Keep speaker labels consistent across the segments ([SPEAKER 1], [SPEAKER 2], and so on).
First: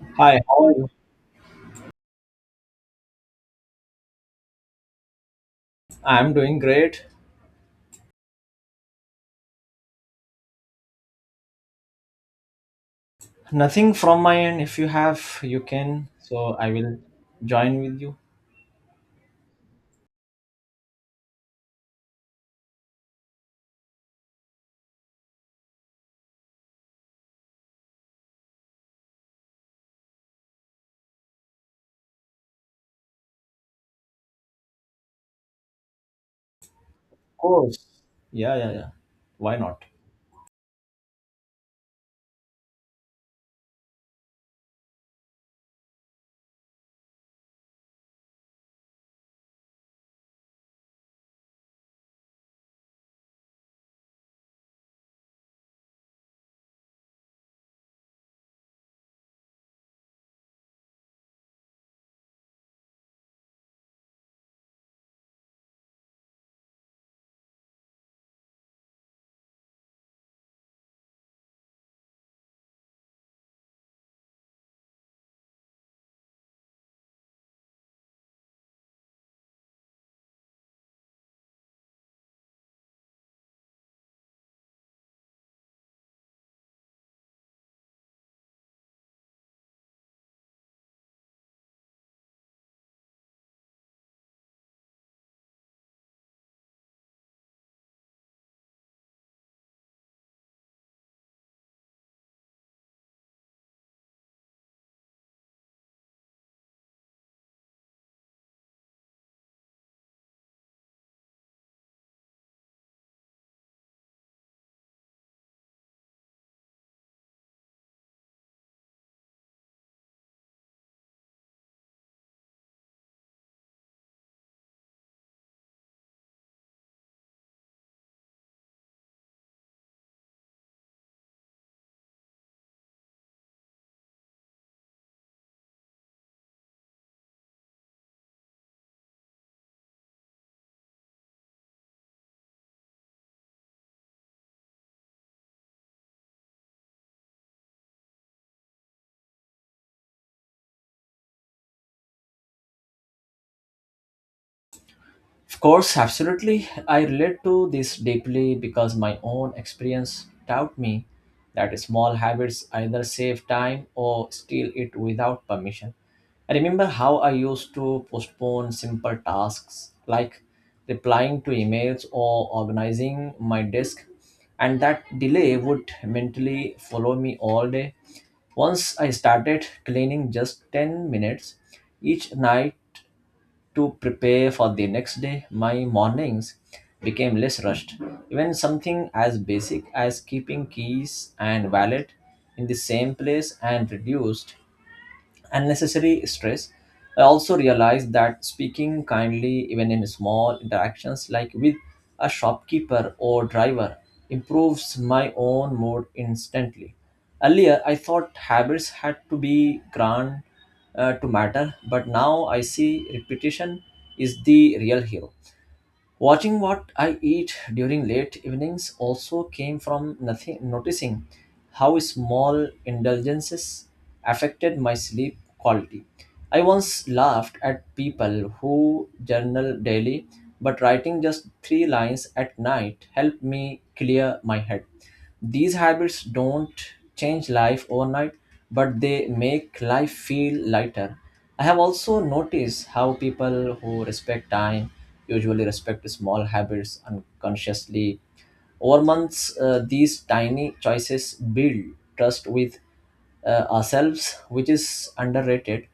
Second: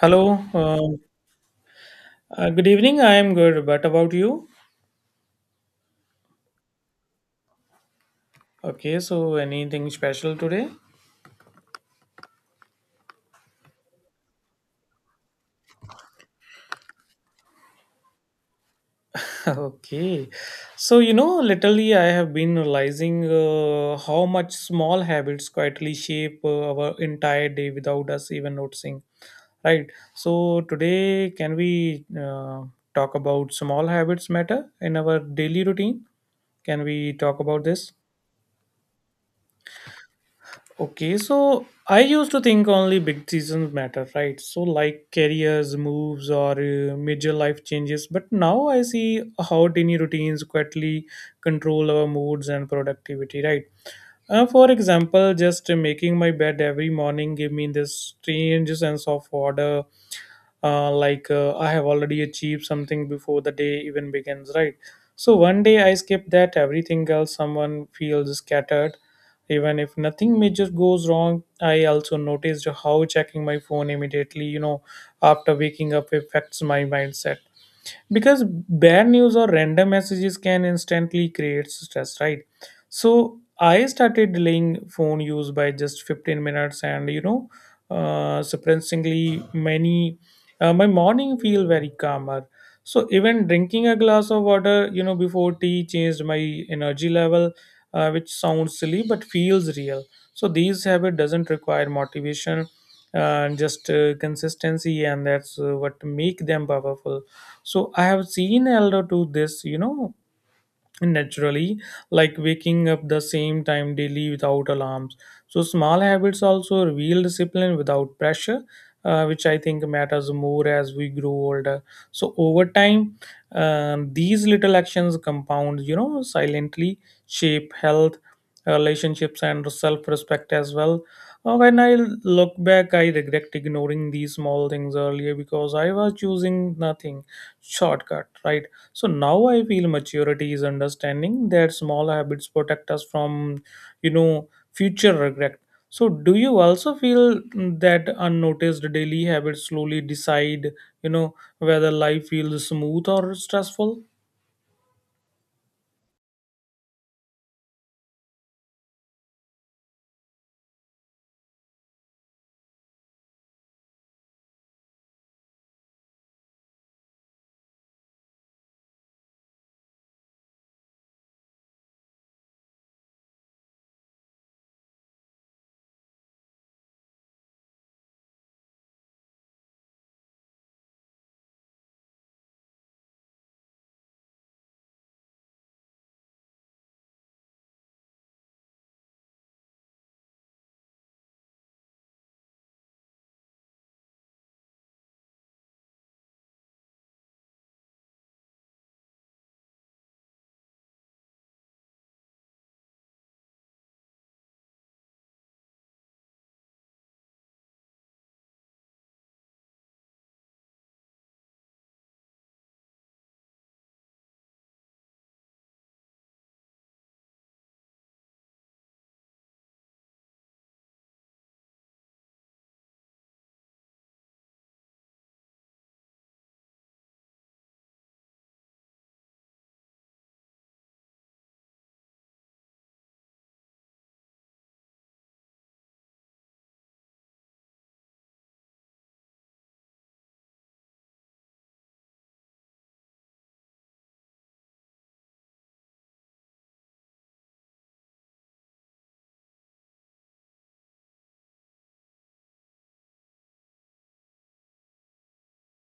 [SPEAKER 1] Hello,
[SPEAKER 2] Hi, how are you?
[SPEAKER 1] um, good evening. I am good, but about you?
[SPEAKER 2] I'm doing great.
[SPEAKER 1] Okay, so anything special today?
[SPEAKER 2] Nothing from my end. If you have, you can. So I will join with you.
[SPEAKER 1] Okay, so literally, I have been realizing how much small habits quietly shape our entire day without us even noticing, right? So today, can we talk about small habits matter in our daily routine? Can we
[SPEAKER 2] Of
[SPEAKER 1] talk about
[SPEAKER 2] course.
[SPEAKER 1] this?
[SPEAKER 2] Yeah, yeah, yeah. Why not?
[SPEAKER 1] Okay, so I used to think only big decisions matter, right? So like careers, moves, or major life changes. But now I see how tiny routines quietly control our moods and productivity, right? For example, just making my bed every morning gave me this strange sense of order, like I have already achieved something before the day even begins, right? So one day I skip that, everything else someone feels scattered, even if nothing major goes wrong. I also noticed how checking my phone immediately, after waking up affects my mindset, because bad news or random messages can instantly create stress, right? So I started delaying phone use by just 15 minutes, and surprisingly, many, my morning feel very calmer. So even drinking a glass of water, before tea changed my energy level, which sounds silly but feels real. So these habit doesn't require motivation, and just consistency, and that's what make them powerful. So I have seen elder do this, naturally, like waking up the same time daily without alarms. So small habits also reveal discipline without pressure, which I think matters more as we grow older. So over time, these little actions compound, silently shape health, relationships and self-respect as well. When I look back, I regret ignoring these small things earlier because I was choosing nothing shortcut, right? So now I feel maturity is understanding that small habits protect us from, you know, future regret. So do you also feel that unnoticed daily habits slowly decide, you know, whether life feels smooth or stressful?
[SPEAKER 2] Of course, absolutely. I relate to this deeply because my own experience taught me that small habits either save time or steal it without permission. I remember how I used to postpone simple tasks like replying to emails or organizing my desk, and that delay would mentally follow me all day. Once I started cleaning just 10 minutes each night to prepare for the next day, my mornings became less rushed. Even something as basic as keeping keys and wallet in the same place and reduced unnecessary stress. I also realized that speaking kindly, even in small interactions like with a shopkeeper or driver, improves my own mood instantly. Earlier, I thought habits had to be grand to matter, but now I see repetition is the real hero. Watching what I eat during late evenings also came from nothing noticing how small indulgences affected my sleep quality. I once laughed at people who journal daily, but writing just three lines at night helped me clear my head. These habits don't change life overnight, but they make life feel lighter. I have also noticed how people who respect time usually respect small habits unconsciously. Over months, these tiny choices build trust with ourselves, which is underrated.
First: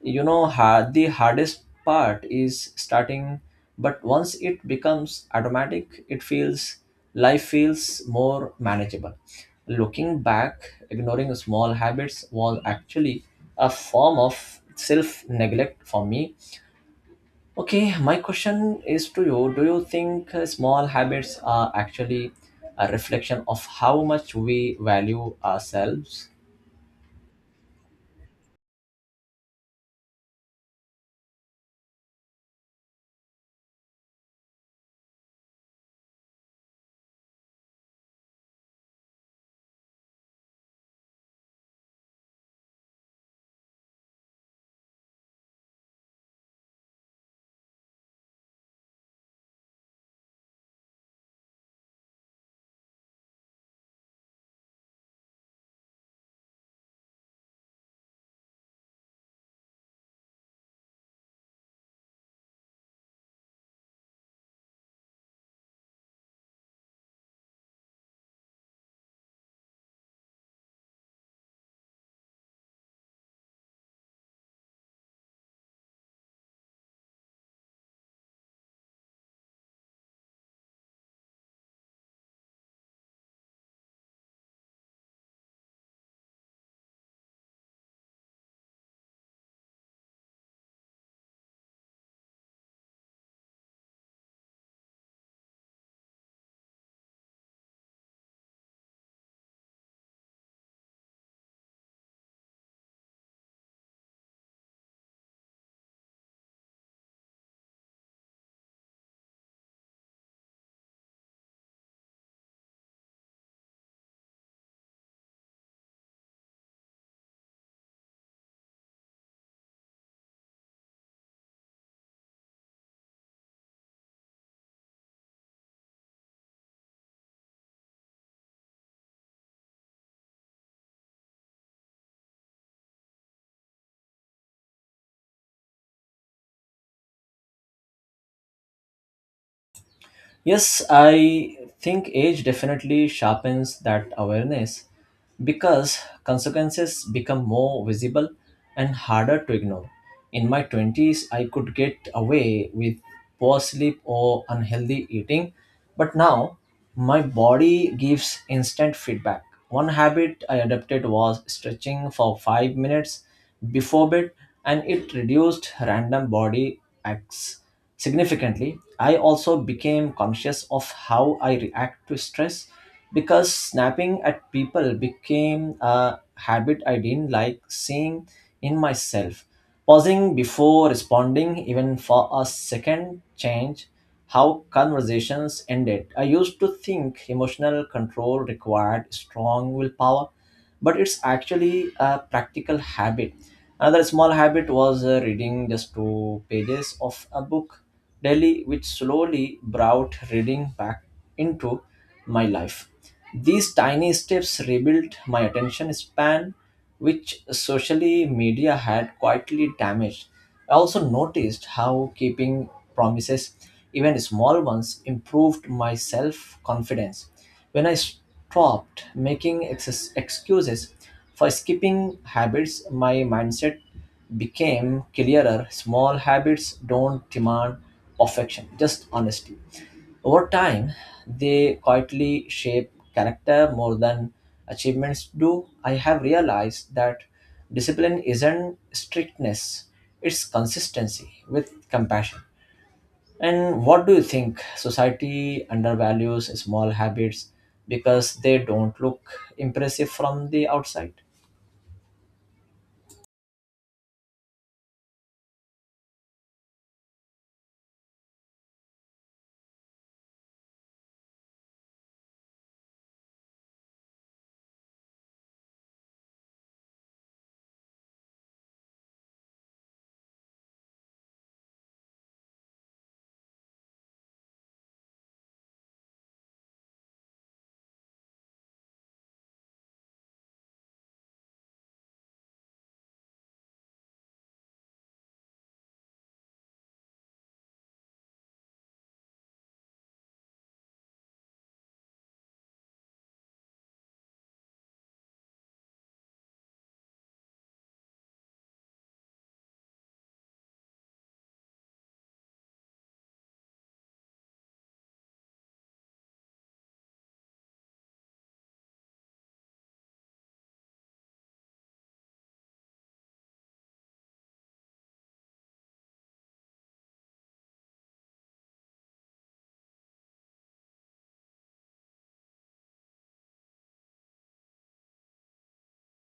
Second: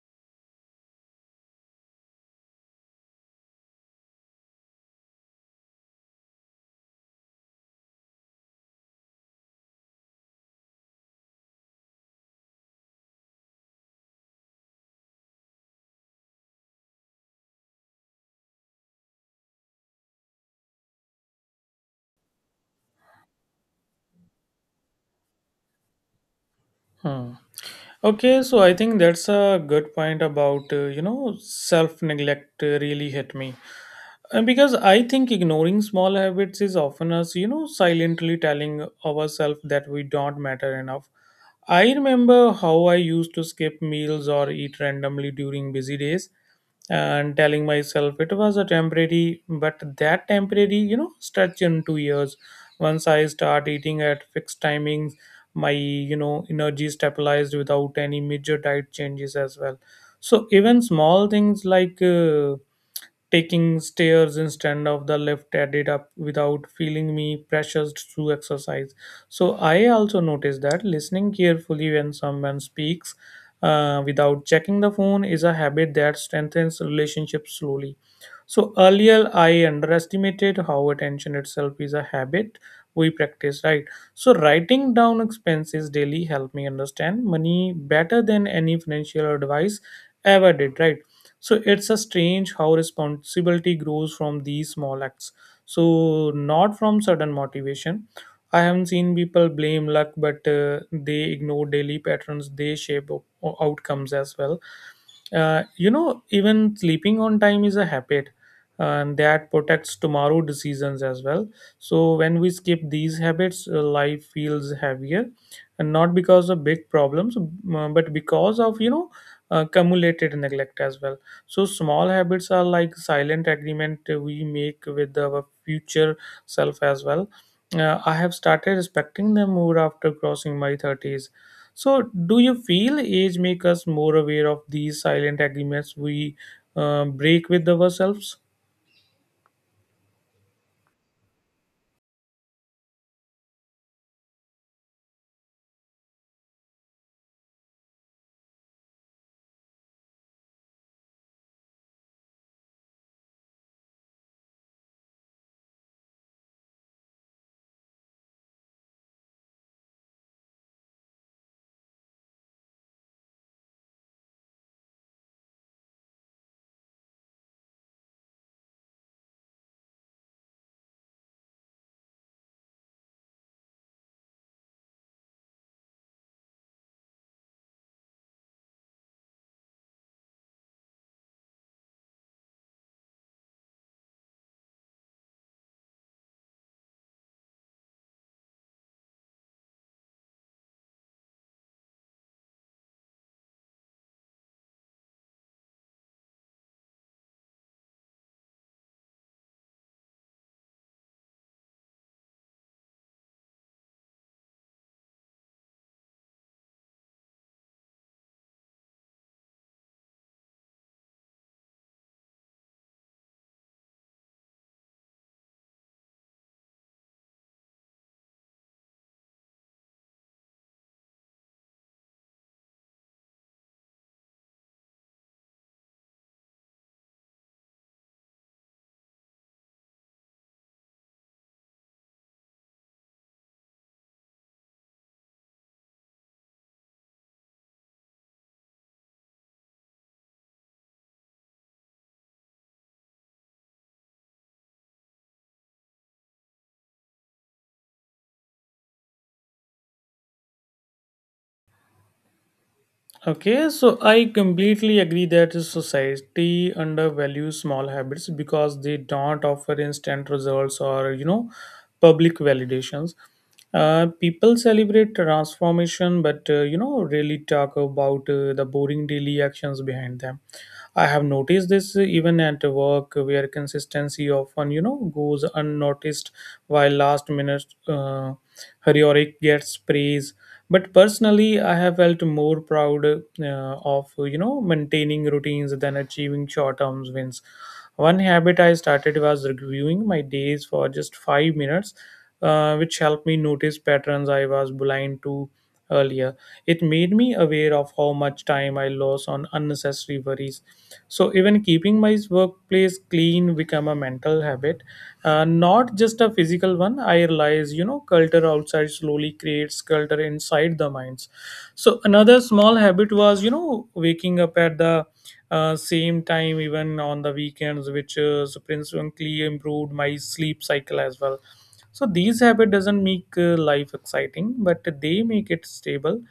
[SPEAKER 2] The hardest part is starting, but once it becomes automatic, it feels life feels more manageable. Looking back, ignoring small habits was actually a form of self neglect for me. Okay, my question is to you: do you think small habits are actually a reflection of how much we value ourselves?
[SPEAKER 1] Hmm. Okay, so I think that's a good point about, self neglect really hit me. And because I think ignoring small habits is often us, you know, silently telling ourselves that we don't matter enough. I remember how I used to skip meals or eat randomly during busy days and telling myself it was a temporary, but that temporary, stretch into years. Once I start eating at fixed timings, my, energy stabilized without any major diet changes as well. So even small things like taking stairs instead of the lift added up without feeling me pressured through exercise. So I also noticed that listening carefully when someone speaks, without checking the phone is a habit that strengthens relationships slowly. So earlier, I underestimated how attention itself is a habit we practice, right? So writing down expenses daily helped me understand money better than any financial advice ever did, right? So it's a strange how responsibility grows from these small acts. So not from sudden motivation. I haven't seen people blame luck, but they ignore daily patterns. They shape outcomes as well. Even sleeping on time is a habit, and that protects tomorrow decisions as well. So when we skip these habits, life feels heavier, and not because of big problems, but because of, accumulated neglect as well. So small habits are like silent agreement we make with our future self as well. I have started respecting them more after crossing my 30s. So do you feel age make us more aware of these silent agreements we break with ourselves?
[SPEAKER 2] Yes, I think age definitely sharpens that awareness because consequences become more visible and harder to ignore. In my 20s, I could get away with poor sleep or unhealthy eating, but now my body gives instant feedback. One habit I adopted was stretching for 5 minutes before bed, and it reduced random body acts significantly. I also became conscious of how I react to stress because snapping at people became a habit I didn't like seeing in myself. Pausing before responding, even for a second, changed how conversations ended. I used to think emotional control required strong willpower, but it's actually a practical habit. Another small habit was reading just two pages of a book Delhi, which slowly brought reading back into my life. These tiny steps rebuilt my attention span, which socially media had quietly damaged. I also noticed how keeping promises, even small ones, improved my self confidence. When I stopped making excuses for skipping habits, my mindset became clearer. Small habits don't demand perfection, just honesty. Over time, they quietly shape character more than achievements do. I have realized that discipline isn't strictness, it's consistency with compassion. And what do you think? Society undervalues small habits because they don't look impressive from the outside?
[SPEAKER 1] Okay, so I completely agree that society undervalues small habits because they don't offer instant results or, public validations. People celebrate transformation, but really talk about the boring daily actions behind them. I have noticed this even at work, where consistency often, goes unnoticed, while last minute heroic gets praise. But personally, I have felt more proud, of maintaining routines than achieving short term wins. One habit I started was reviewing my days for just 5 minutes, which helped me notice patterns I was blind to earlier. It made me aware of how much time I lost on unnecessary worries. So even keeping my workplace clean become a mental habit, not just a physical one. I realize, culture outside slowly creates culture inside the minds. So another small habit was, waking up at the same time even on the weekends, which significantly improved my sleep cycle as well. So these habit doesn't make life exciting, but they make it stable,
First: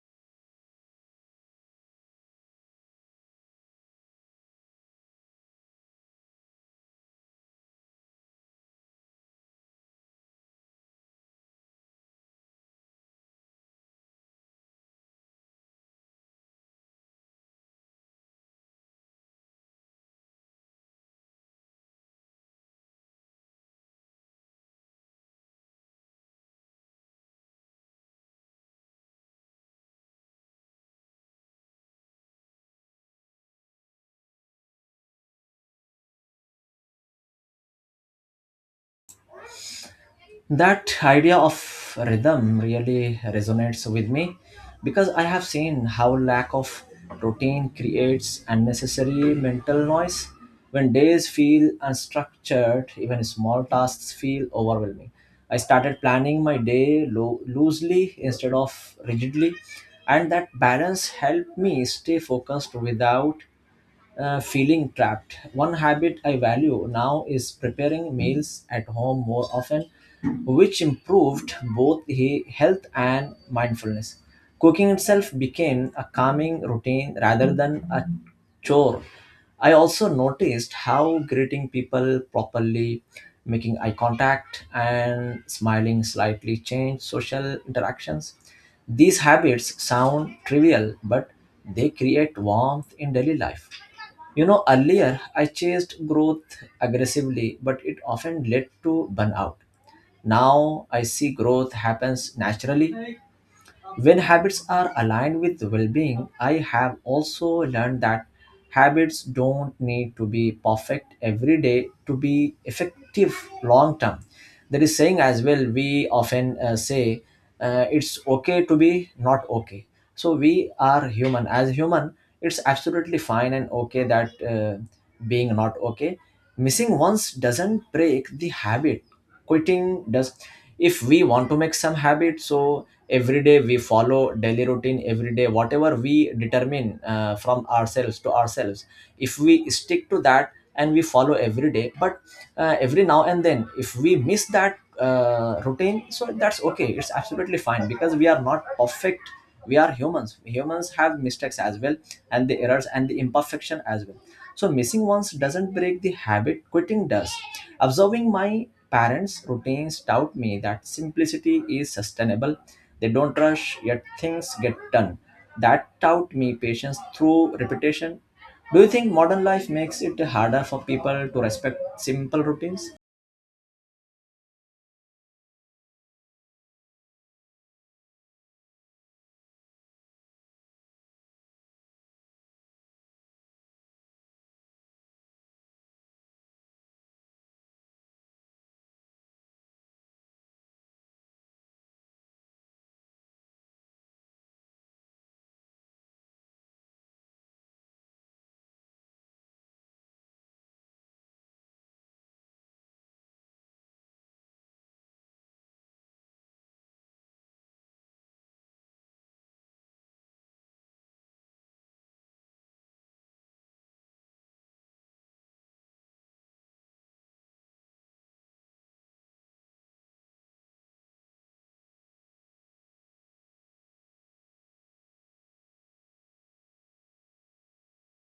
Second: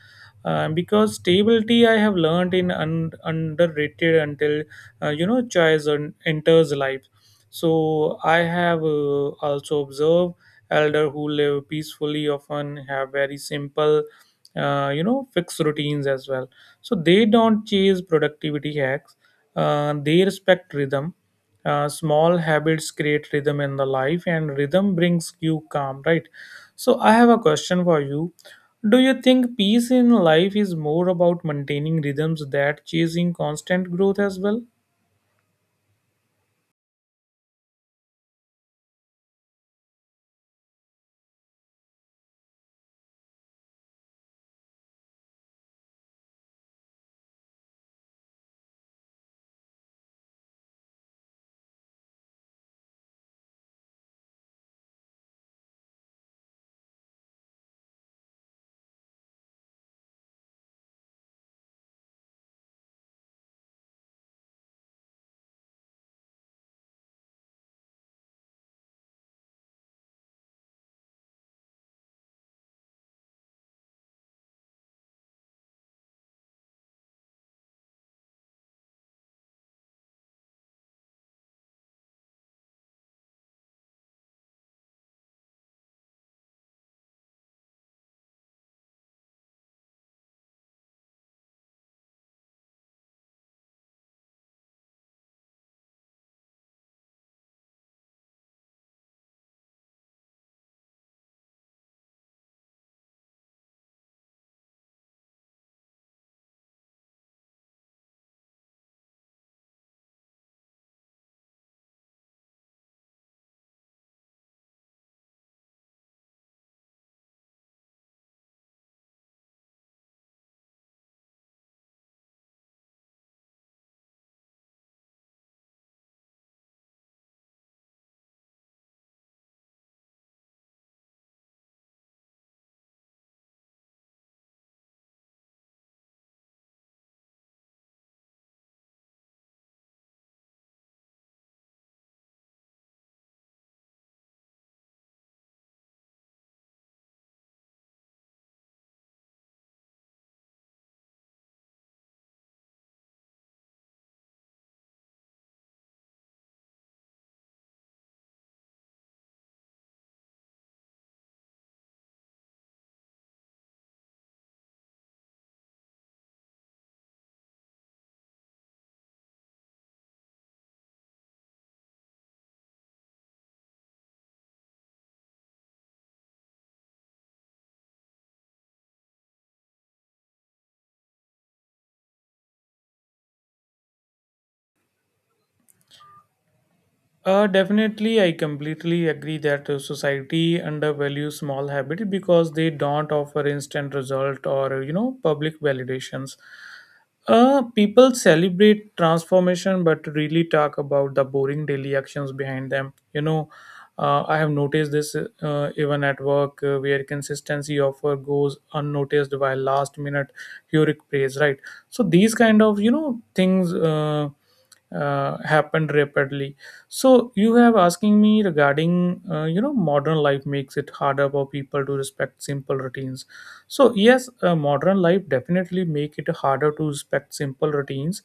[SPEAKER 1] because stability I have learned in underrated until choice enters life. So I have also observed elder who live peacefully often have very simple, fixed routines as well. So they don't chase productivity hacks, they respect rhythm. Small habits create rhythm in the life, and rhythm brings you calm, right? So I have a question for you. Do you think peace in life is more about maintaining rhythms that chasing constant growth as well?
[SPEAKER 2] That idea of rhythm really resonates with me because I have seen how lack of routine creates unnecessary mental noise. When days feel unstructured, even small tasks feel overwhelming. I started planning my day loosely instead of rigidly, and that balance helped me stay focused without feeling trapped. One habit I value now is preparing meals at home more often, which improved both health and mindfulness. Cooking itself became a calming routine rather than a chore. I also noticed how greeting people properly, making eye contact, and smiling slightly changed social interactions. These habits sound trivial, but they create warmth in daily life. You know, earlier I chased growth aggressively, but it often led to burnout. Now I see growth happens naturally when habits are aligned with well being. I have also learned that habits don't need to be perfect every day to be effective long term. There is saying as well, we often say it's okay to be not okay. So we are human. As human, it's absolutely fine and okay that being not okay. Missing once doesn't break the habit, quitting does. If we want to make some habit, so every day we follow daily routine, every day whatever we determine from ourselves to ourselves, if we stick to that and we follow every day, but every now and then if we miss that routine, so that's okay, it's absolutely fine because we are not perfect. We are humans, humans have mistakes as well, and the errors and the imperfection as well. So missing once doesn't break the habit, quitting does. Observing my parents routines taught me that simplicity is sustainable. They don't rush yet things get done. That taught me patience through repetition. Do you think modern life makes it harder for people to respect simple routines?
[SPEAKER 1] Definitely, I completely agree that society undervalues small habits because they don't offer instant result or, public validations. People celebrate transformation but really talk about the boring daily actions behind them. I have noticed this even at work, where consistency offer goes unnoticed while last minute heroic praise, right? So these kind of, things happened rapidly. So you have asking me regarding, modern life makes it harder for people to respect simple routines. So yes, modern life definitely make it harder to respect simple routines,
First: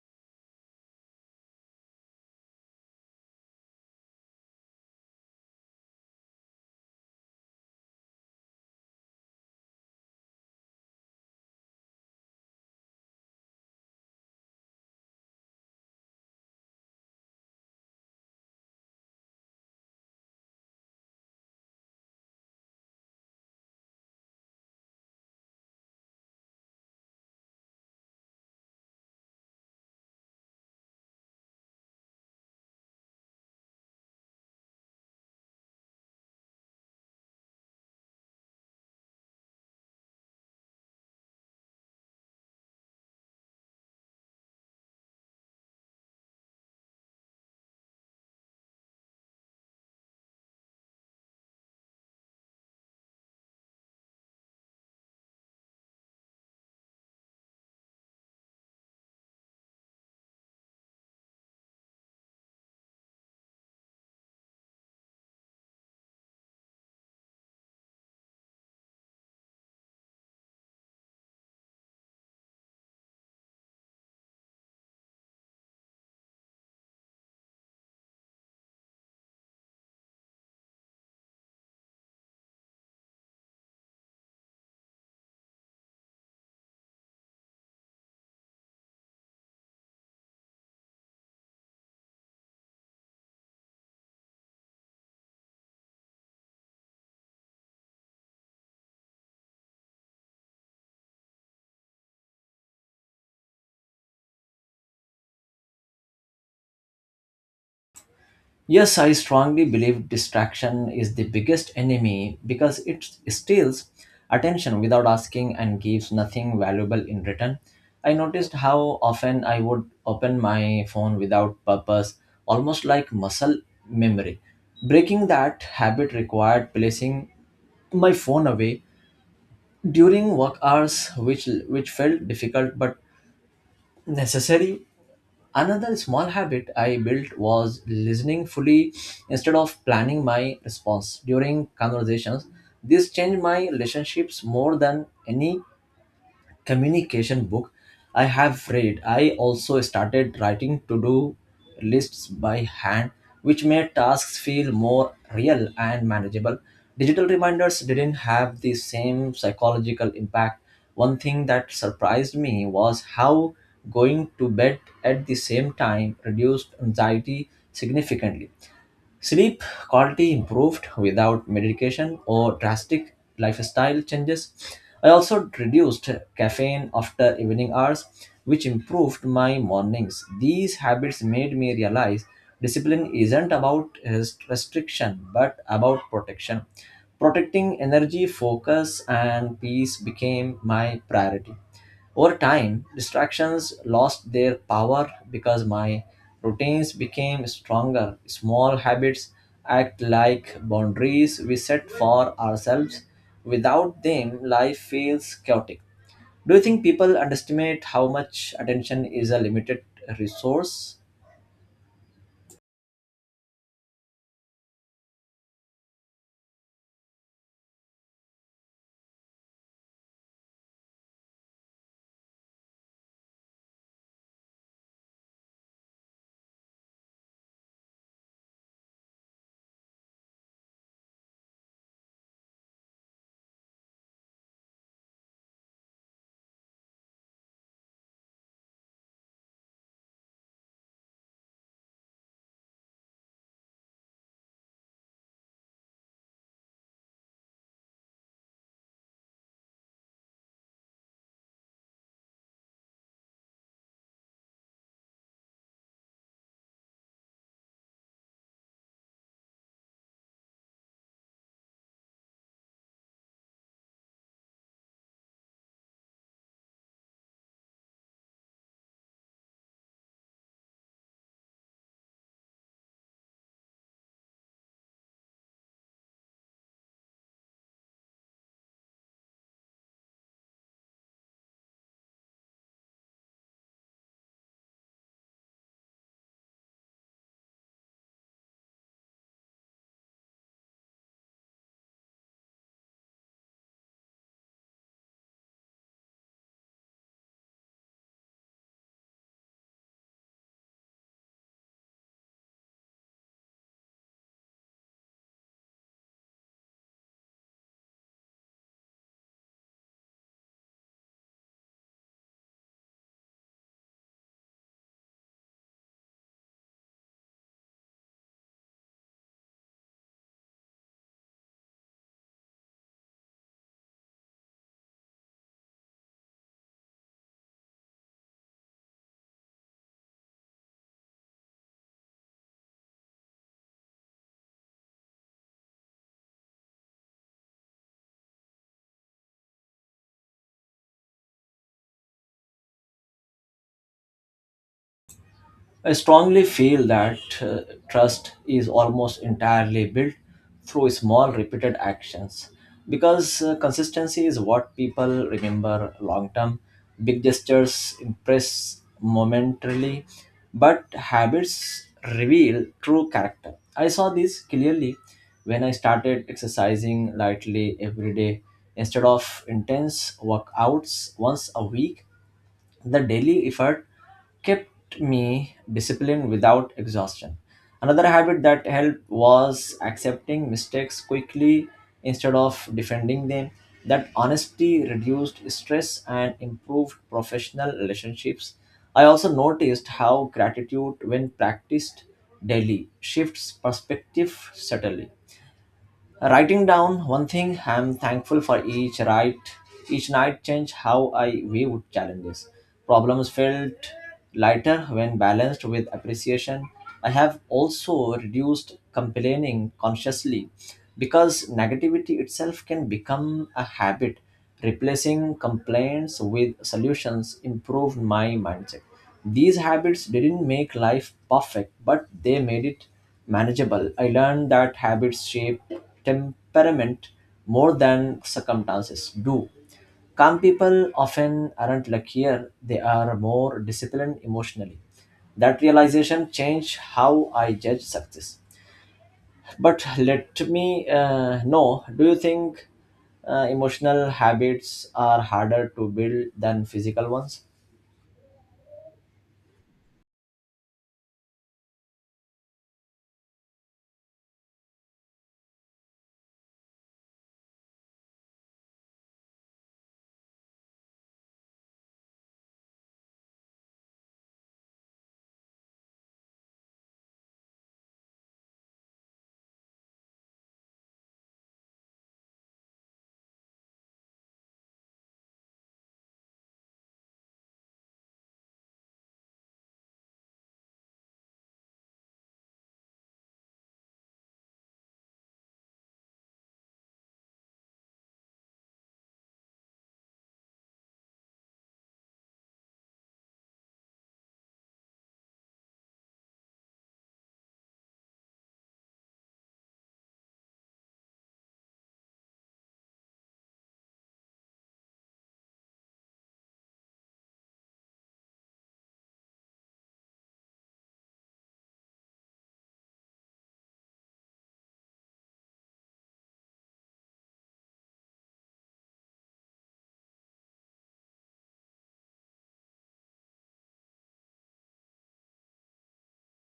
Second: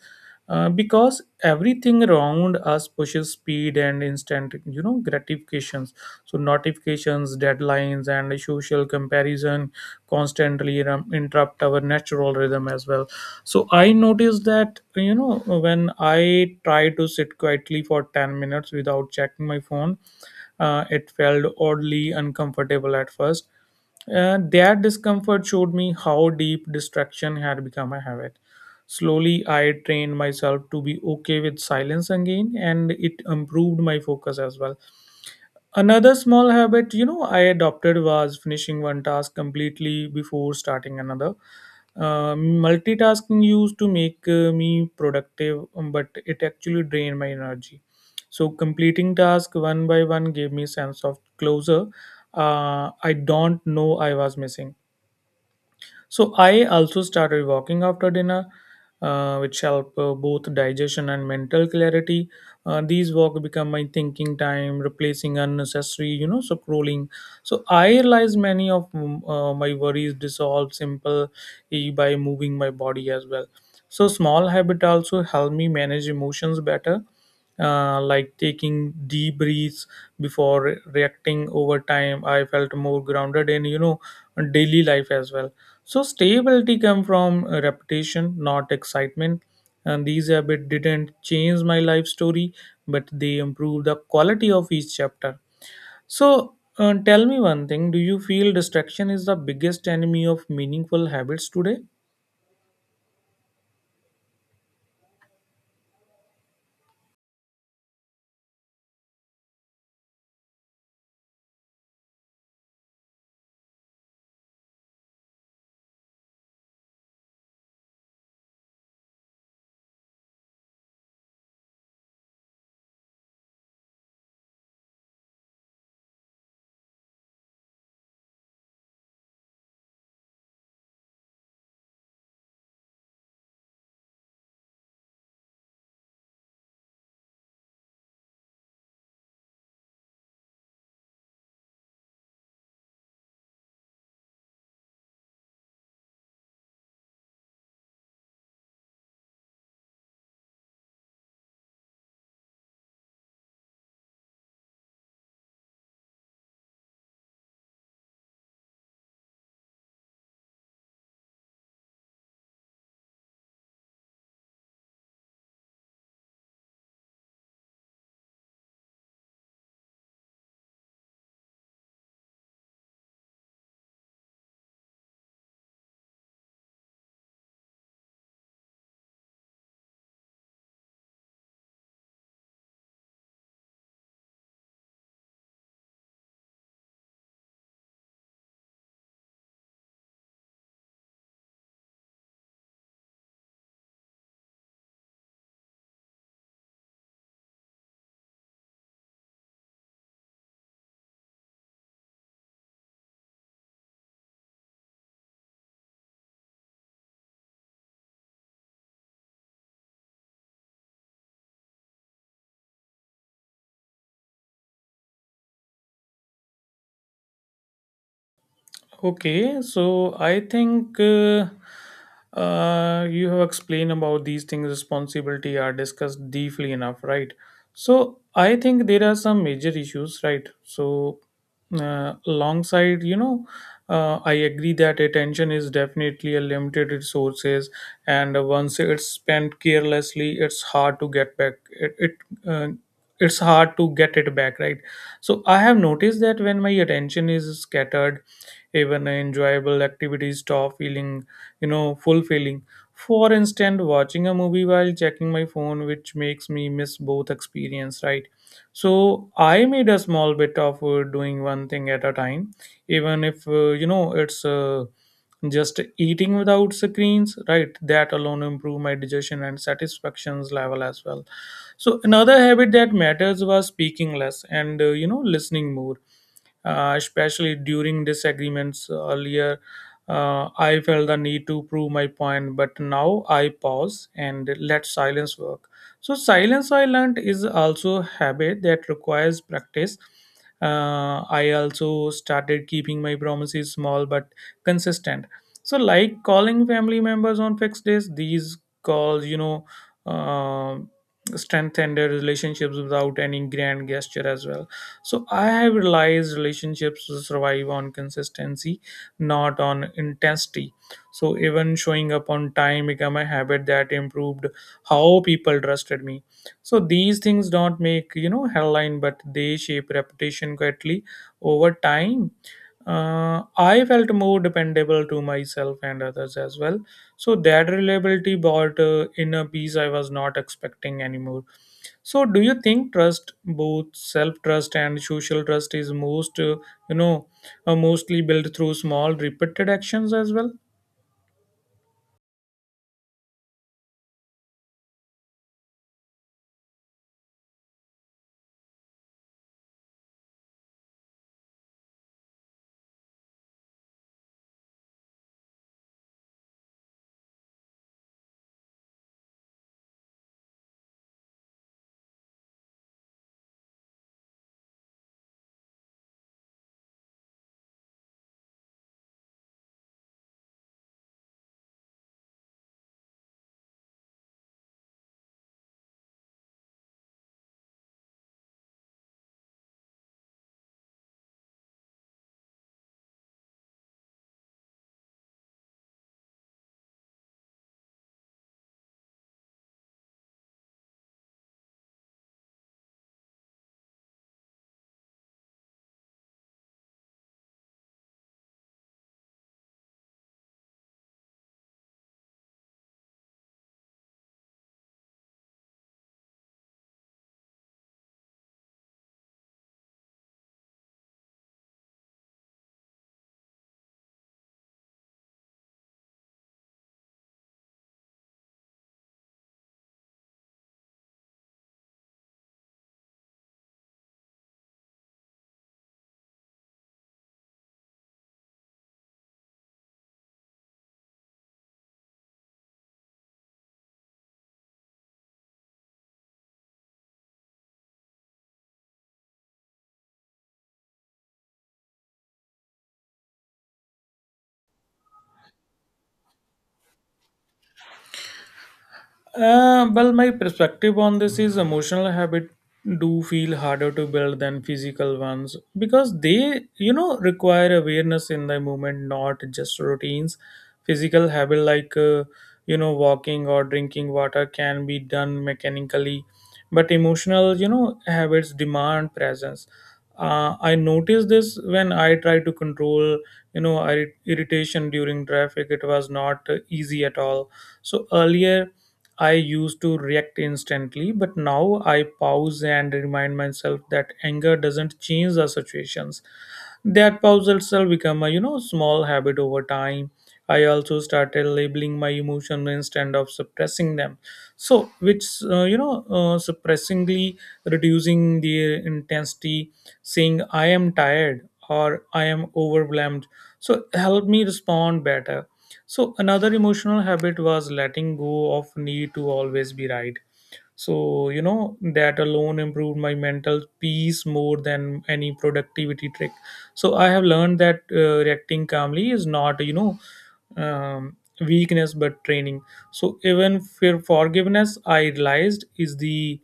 [SPEAKER 1] because everything around us pushes speed and instant, gratifications. So notifications, deadlines, and social comparison constantly interrupt our natural rhythm as well. So I noticed that, when I try to sit quietly for 10 minutes without checking my phone, it felt oddly uncomfortable at first. That discomfort showed me how deep distraction had become a habit. Slowly, I trained myself to be okay with silence again, and it improved my focus as well. Another small habit, I adopted was finishing one task completely before starting another. Multitasking used to make me productive, but it actually drained my energy. So completing task one by one gave me sense of closure. I don't know I was missing. So I also started walking after dinner, which help both digestion and mental clarity. These walk become my thinking time, replacing unnecessary, you know, scrolling. So I realize many of my worries dissolve simple by moving my body as well. So small habit also help me manage emotions better, like taking deep breaths before reacting. Over time, I felt more grounded and, daily life as well. So stability come from repetition, not excitement. And these habits didn't change my life story, but they improve the quality of each chapter. So tell me one thing: do you feel distraction is the biggest enemy of meaningful habits today?
[SPEAKER 2] Yes, I strongly believe distraction is the biggest enemy because it steals attention without asking and gives nothing valuable in return. I noticed how often I would open my phone without purpose, almost like muscle memory. Breaking that habit required placing my phone away during work hours, which felt difficult but necessary. Another small habit I built was listening fully instead of planning my response during conversations. This changed my relationships more than any communication book I have read. I also started writing to do lists by hand, which made tasks feel more real and manageable. Digital reminders didn't have the same psychological impact. One thing that surprised me was how going to bed at the same time reduced anxiety significantly. Sleep quality improved without medication or drastic lifestyle changes. I also reduced caffeine after evening hours, which improved my mornings. These habits made me realize discipline isn't about restriction but about protection. Protecting energy, focus, and peace became my priority. Over time, distractions lost their power because my routines became stronger. Small habits act like boundaries we set for ourselves. Without them, life feels chaotic. Do you think people underestimate how much attention is a limited resource?
[SPEAKER 1] Okay, so I think you have explained about these things. Responsibility are discussed deeply enough, right? So I think there are some major issues, right? So alongside, I agree that attention is definitely a limited resources, and once it's spent carelessly, it's hard to get back. Uh, it's hard to get it back, right? So I have noticed that when my attention is scattered, even enjoyable activities stop feeling, fulfilling. For instance, watching a movie while checking my phone, which makes me miss both experience, right? So I made a small bit of doing one thing at a time, even if it's, just eating without screens, right? That alone improve my digestion and satisfactions level as well. So another habit that matters was speaking less and, listening more, especially during disagreements earlier. I felt the need to prove my point, but now I pause and let silence work. So silence, I learned, is also a habit that requires practice. I also started keeping my promises small but consistent. So, like calling family members on fixed days, these calls, uh, strengthen their relationships without any grand gesture as well. So I have realized relationships survive on consistency, not on intensity. So even showing up on time become a habit that improved how people trusted me. So these things don't make headline, but they shape reputation quietly over time. I felt more dependable to myself and others as well. So that reliability brought inner peace I was not expecting anymore. So do you think trust, both self trust and social trust, is most you know mostly built through small repeated actions as well?
[SPEAKER 2] I strongly feel that trust is almost entirely built through small repeated actions because consistency is what people remember long term. Big gestures impress momentarily, but habits reveal true character. I saw this clearly when I started exercising lightly every day instead of intense workouts once a week. The daily effort kept me disciplined without exhaustion. Another habit that helped was accepting mistakes quickly instead of defending them. That honesty reduced stress and improved professional relationships. I also noticed how gratitude, when practiced daily, shifts perspective subtly. Writing down one thing I'm thankful for each night changed how I viewed challenges. Problems felt lighter when balanced with appreciation. I have also reduced complaining consciously because negativity itself can become a habit. Replacing complaints with solutions improved my mindset. These habits didn't make life perfect, but they made it manageable. I learned that habits shape temperament more than circumstances do. Calm people often aren't luckier, they are more disciplined emotionally. That realization changed how I judge success. But let me know, do you think emotional habits are harder to build than physical ones?
[SPEAKER 1] Well, my perspective on this is emotional habit do feel harder to build than physical ones because they, you know, require awareness in the moment, not just routines. Physical habit like, you know, walking or drinking water can be done mechanically, but emotional, you know, habits demand presence. I noticed this when I tried to control, you know, irritation during traffic. It was not easy at all. So earlier I used to react instantly, but now I pause and remind myself that anger doesn't change the situations. That pause itself become a you know small habit over time. I also started labeling my emotions instead of suppressing them, so which surprisingly reducing their intensity. Saying I am tired or I am overwhelmed, so help me respond better. So another emotional habit was letting go of need to always be right. So, you know, that alone improved my mental peace more than any productivity trick. So, I have learned that reacting calmly is not, you know, weakness but training. So, even for forgiveness, I realized is the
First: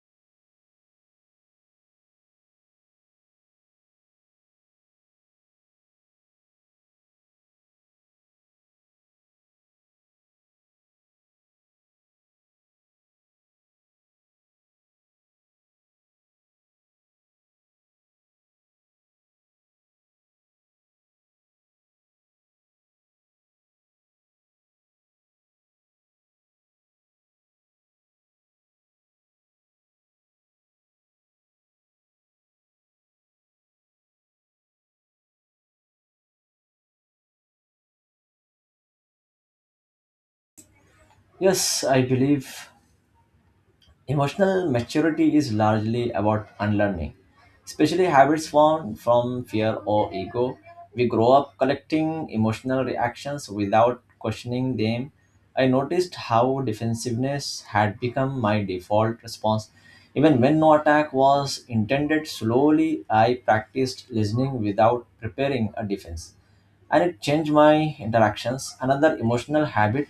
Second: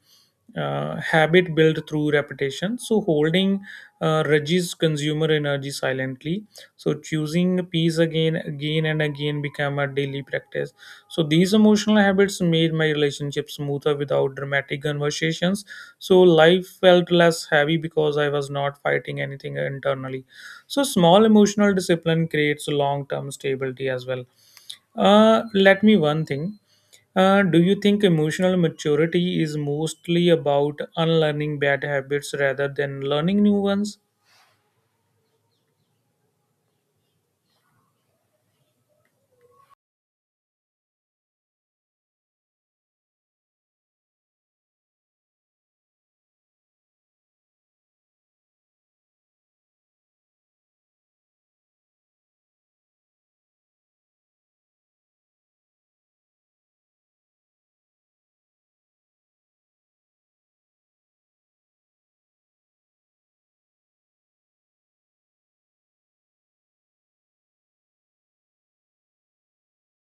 [SPEAKER 1] habit built through repetition. So, holding reduces consumer energy silently. So, choosing peace again, again, and again become a daily practice. So these emotional habits made my relationship smoother without dramatic conversations. So life felt less heavy because I was not fighting anything internally. So small emotional discipline creates long-term stability as well. Let me one thing. Do you think emotional maturity is mostly about unlearning bad habits rather than learning new ones?
[SPEAKER 2] Yes, I believe emotional maturity is largely about unlearning, especially habits formed from fear or ego. We grow up collecting emotional reactions without questioning them. I noticed how defensiveness had become my default response. Even when no attack was intended, slowly I practiced listening without preparing a defense, and it changed my interactions. Another emotional habit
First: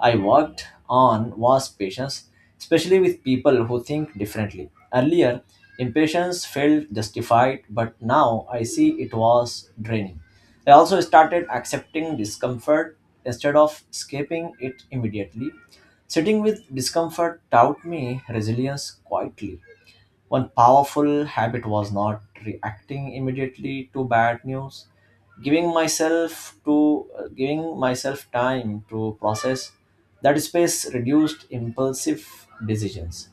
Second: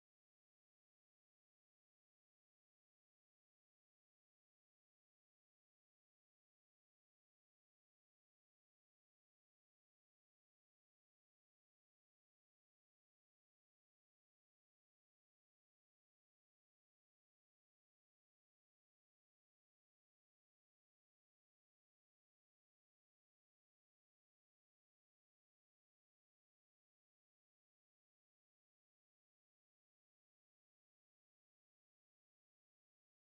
[SPEAKER 2] I worked on was patience, especially with people who think differently. Earlier, impatience felt justified, but now I see it was draining. I also started accepting discomfort instead of escaping it immediately. Sitting with discomfort taught me resilience quietly. One powerful habit was not reacting immediately to bad news, giving myself to giving myself time to process. That space reduced impulsive decisions.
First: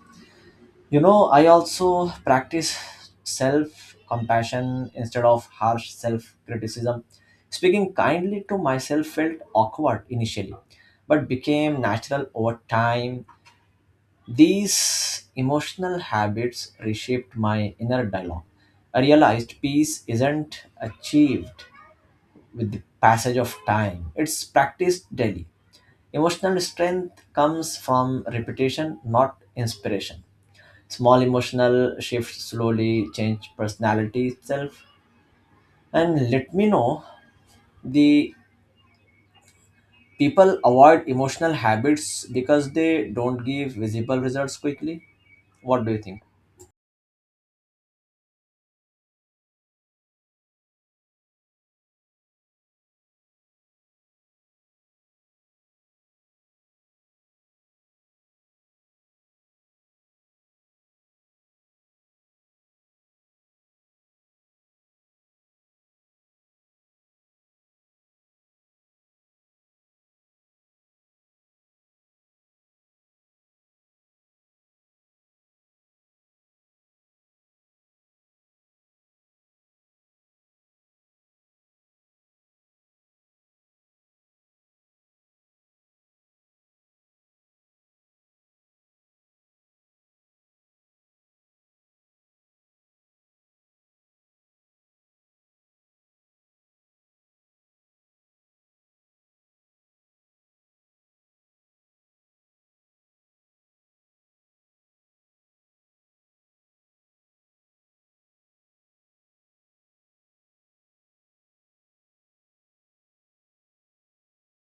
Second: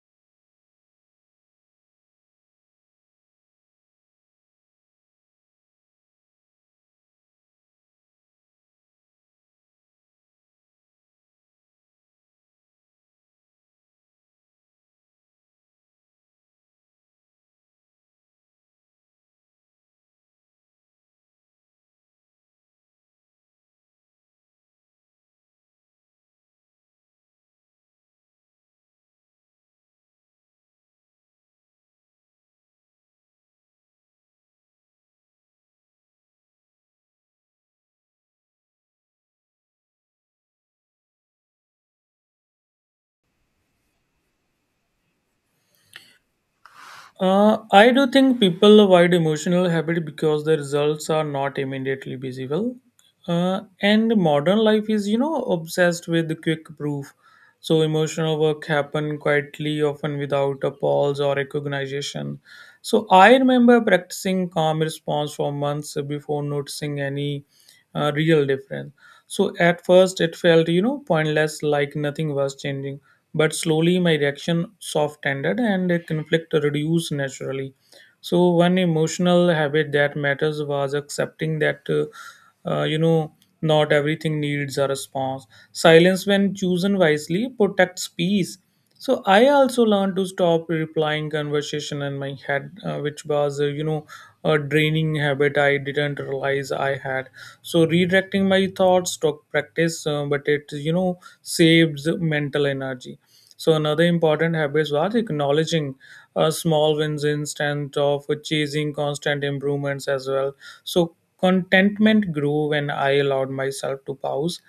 [SPEAKER 2] You know, I also practice self compassion instead of harsh self criticism. Speaking kindly to myself felt awkward initially, but became natural over time. These emotional habits reshaped my inner dialogue. I realized peace isn't achieved with the passage of time, it's practiced daily. Emotional strength comes from repetition, not inspiration. Small emotional shifts slowly change personality itself. And let me know, the people avoid emotional habits because they don't give visible results quickly. What do you think?
[SPEAKER 1] I do think people avoid emotional habit because the results are not immediately visible. And modern life is, you know, obsessed with quick proof. So emotional work happen quietly, often without a pause or recognition. So I remember practicing calm response for months before noticing any real difference. So at first it felt, you know, pointless, like nothing was changing, but slowly my reaction soft ended and the conflict reduced naturally. So one emotional habit that matters was accepting that uh, you know not everything needs a response. Silence when chosen wisely protects peace. So I also learned to stop replying conversation in my head, which was a draining habit I didn't realize I had. So redirecting my thoughts took practice, but it you know saves mental energy. So another important habit was acknowledging small wins instead of chasing constant improvements as well. So contentment grew when I allowed myself to pause.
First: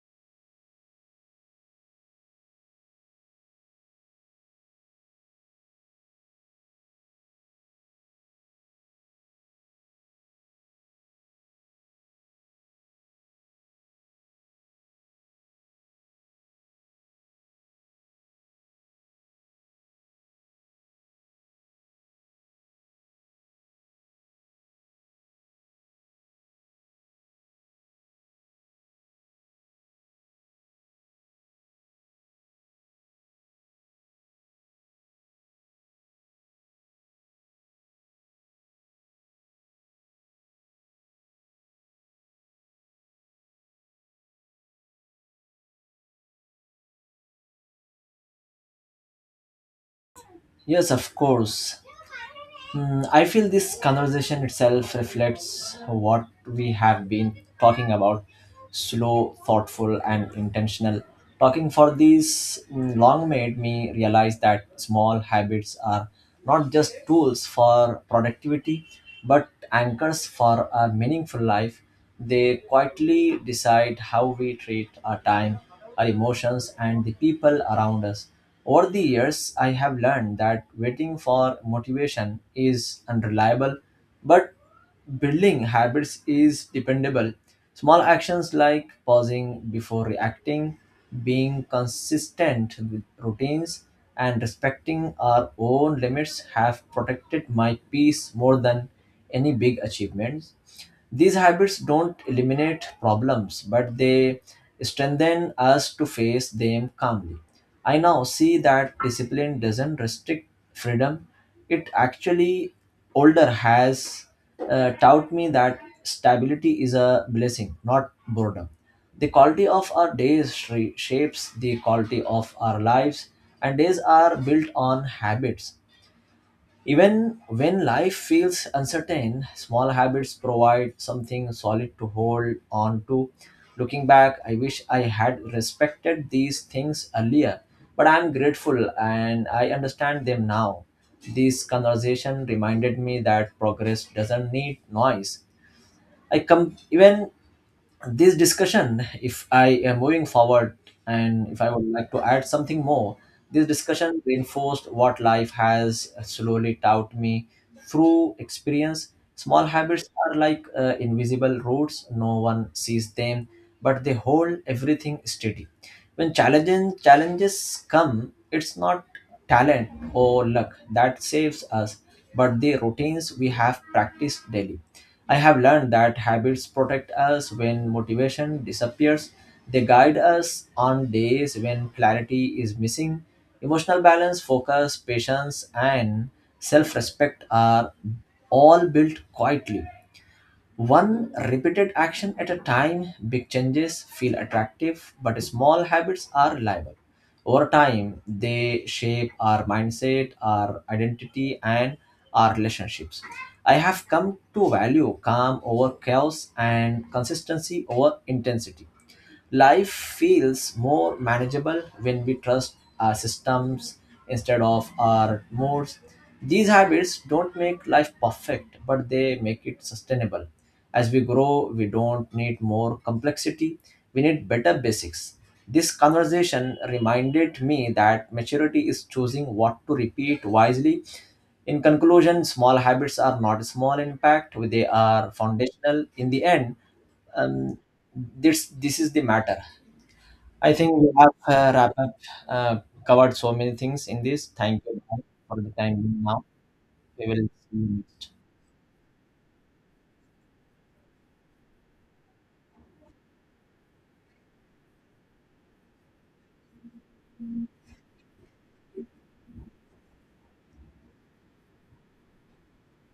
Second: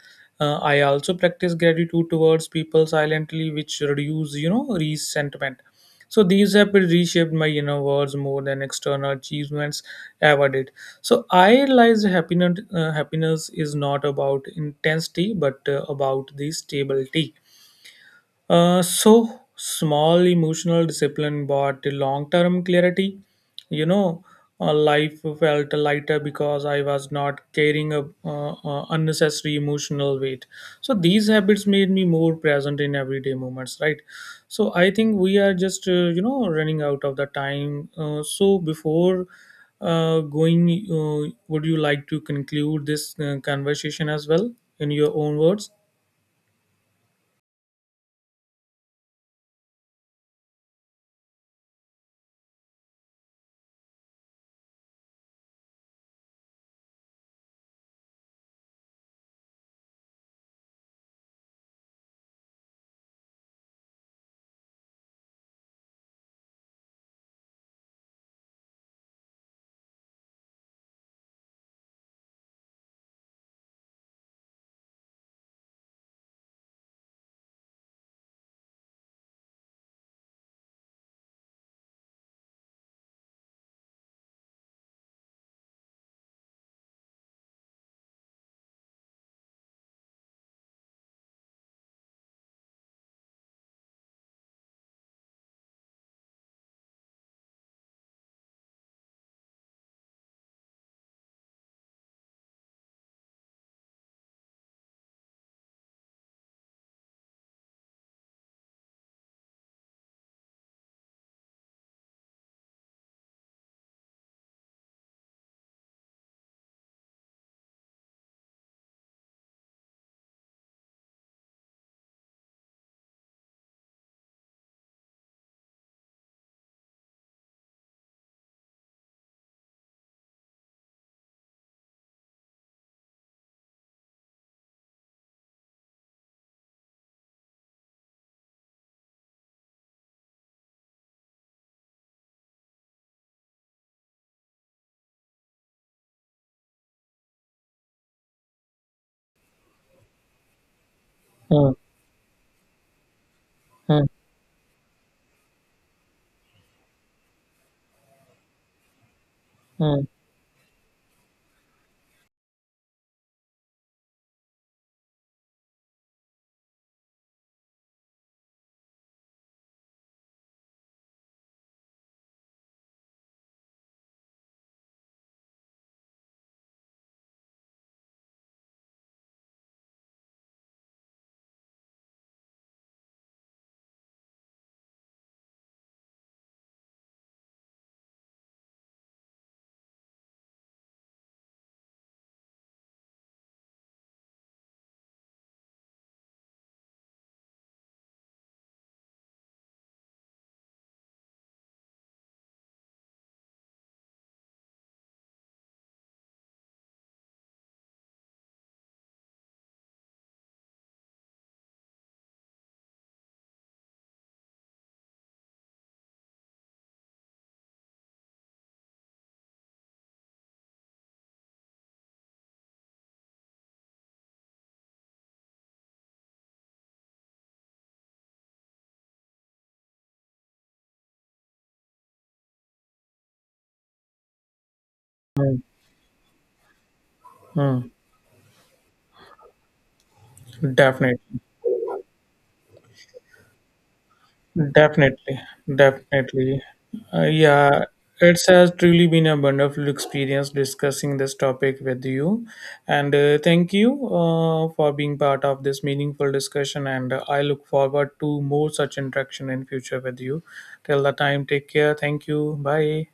[SPEAKER 1] I also practice gratitude towards people silently, which reduce you know resentment. So these have reshaped my inner worlds more than external achievements ever did. So I realized happiness, happiness is not about intensity, but about the stability. So small emotional discipline but long term clarity. You know, life felt lighter because I was not carrying a unnecessary emotional weight. So these habits made me more present in everyday moments, right? So I think we are just running out of the time. So before going, would you like to conclude this conversation as well in your own words?
[SPEAKER 2] Yes, of course. Mm, I feel this conversation itself reflects what we have been talking about: slow, thoughtful, and intentional. Talking for these mm, long made me realize that small habits are not just tools for productivity but anchors for a meaningful life. They quietly decide how we treat our time, our emotions, and the people around us. Over the years, I have learned that waiting for motivation is unreliable, but building habits is dependable. Small actions like pausing before reacting, being consistent with routines, and respecting our own limits have protected my peace more than any big achievements. These habits don't eliminate problems, but they strengthen us to face them calmly. I now see that discipline doesn't restrict freedom. It actually, older has taught me that stability is a blessing, not boredom. The quality of our days shapes the quality of our lives, and days are built on habits. Even when life feels uncertain, small habits provide something solid to hold on to. Looking back, I wish I had respected these things earlier, but I'm grateful and I understand them now. This conversation reminded me that progress doesn't need noise. Even this discussion, if I am moving forward and if I
[SPEAKER 1] Hmm.
[SPEAKER 2] would like to add something more, this
[SPEAKER 1] Hmm.
[SPEAKER 2] discussion reinforced what life has slowly taught me through experience. Small habits
[SPEAKER 1] Hmm.
[SPEAKER 2] are like invisible roots, no one sees them, but they hold everything steady. When challenges come, it's not talent or luck that saves us, but the routines we have practiced daily. I have learned that habits protect us when motivation disappears. They guide us on days when clarity is missing. Emotional balance, focus, patience, and self respect are all built quietly. One repeated action at a time, big changes feel attractive, but small habits are reliable. Over time, they shape our mindset, our identity, and our relationships. I have come to value calm over chaos and consistency over intensity. Life feels more manageable when we trust our systems instead of our moods. These habits don't make life perfect, but they make it sustainable. As we grow, we don't need more complexity, we need better basics. This conversation reminded me that maturity is choosing what to repeat wisely. In conclusion, small habits are not small impact, they are foundational. In the end, um,
[SPEAKER 1] Hmm.
[SPEAKER 2] this is the matter. I think we
[SPEAKER 1] Definitely,
[SPEAKER 2] have wrap up, uh, covered so many things in this. Thank you
[SPEAKER 1] definitely,
[SPEAKER 2] for the time being now.
[SPEAKER 1] definitely.
[SPEAKER 2] We will see
[SPEAKER 1] Yeah,
[SPEAKER 2] you next
[SPEAKER 1] it has truly been a wonderful experience discussing this topic with you. And thank you for being part of this meaningful discussion. And I look forward to more such interaction in future with you. Till the time, take care. Thank you. Bye.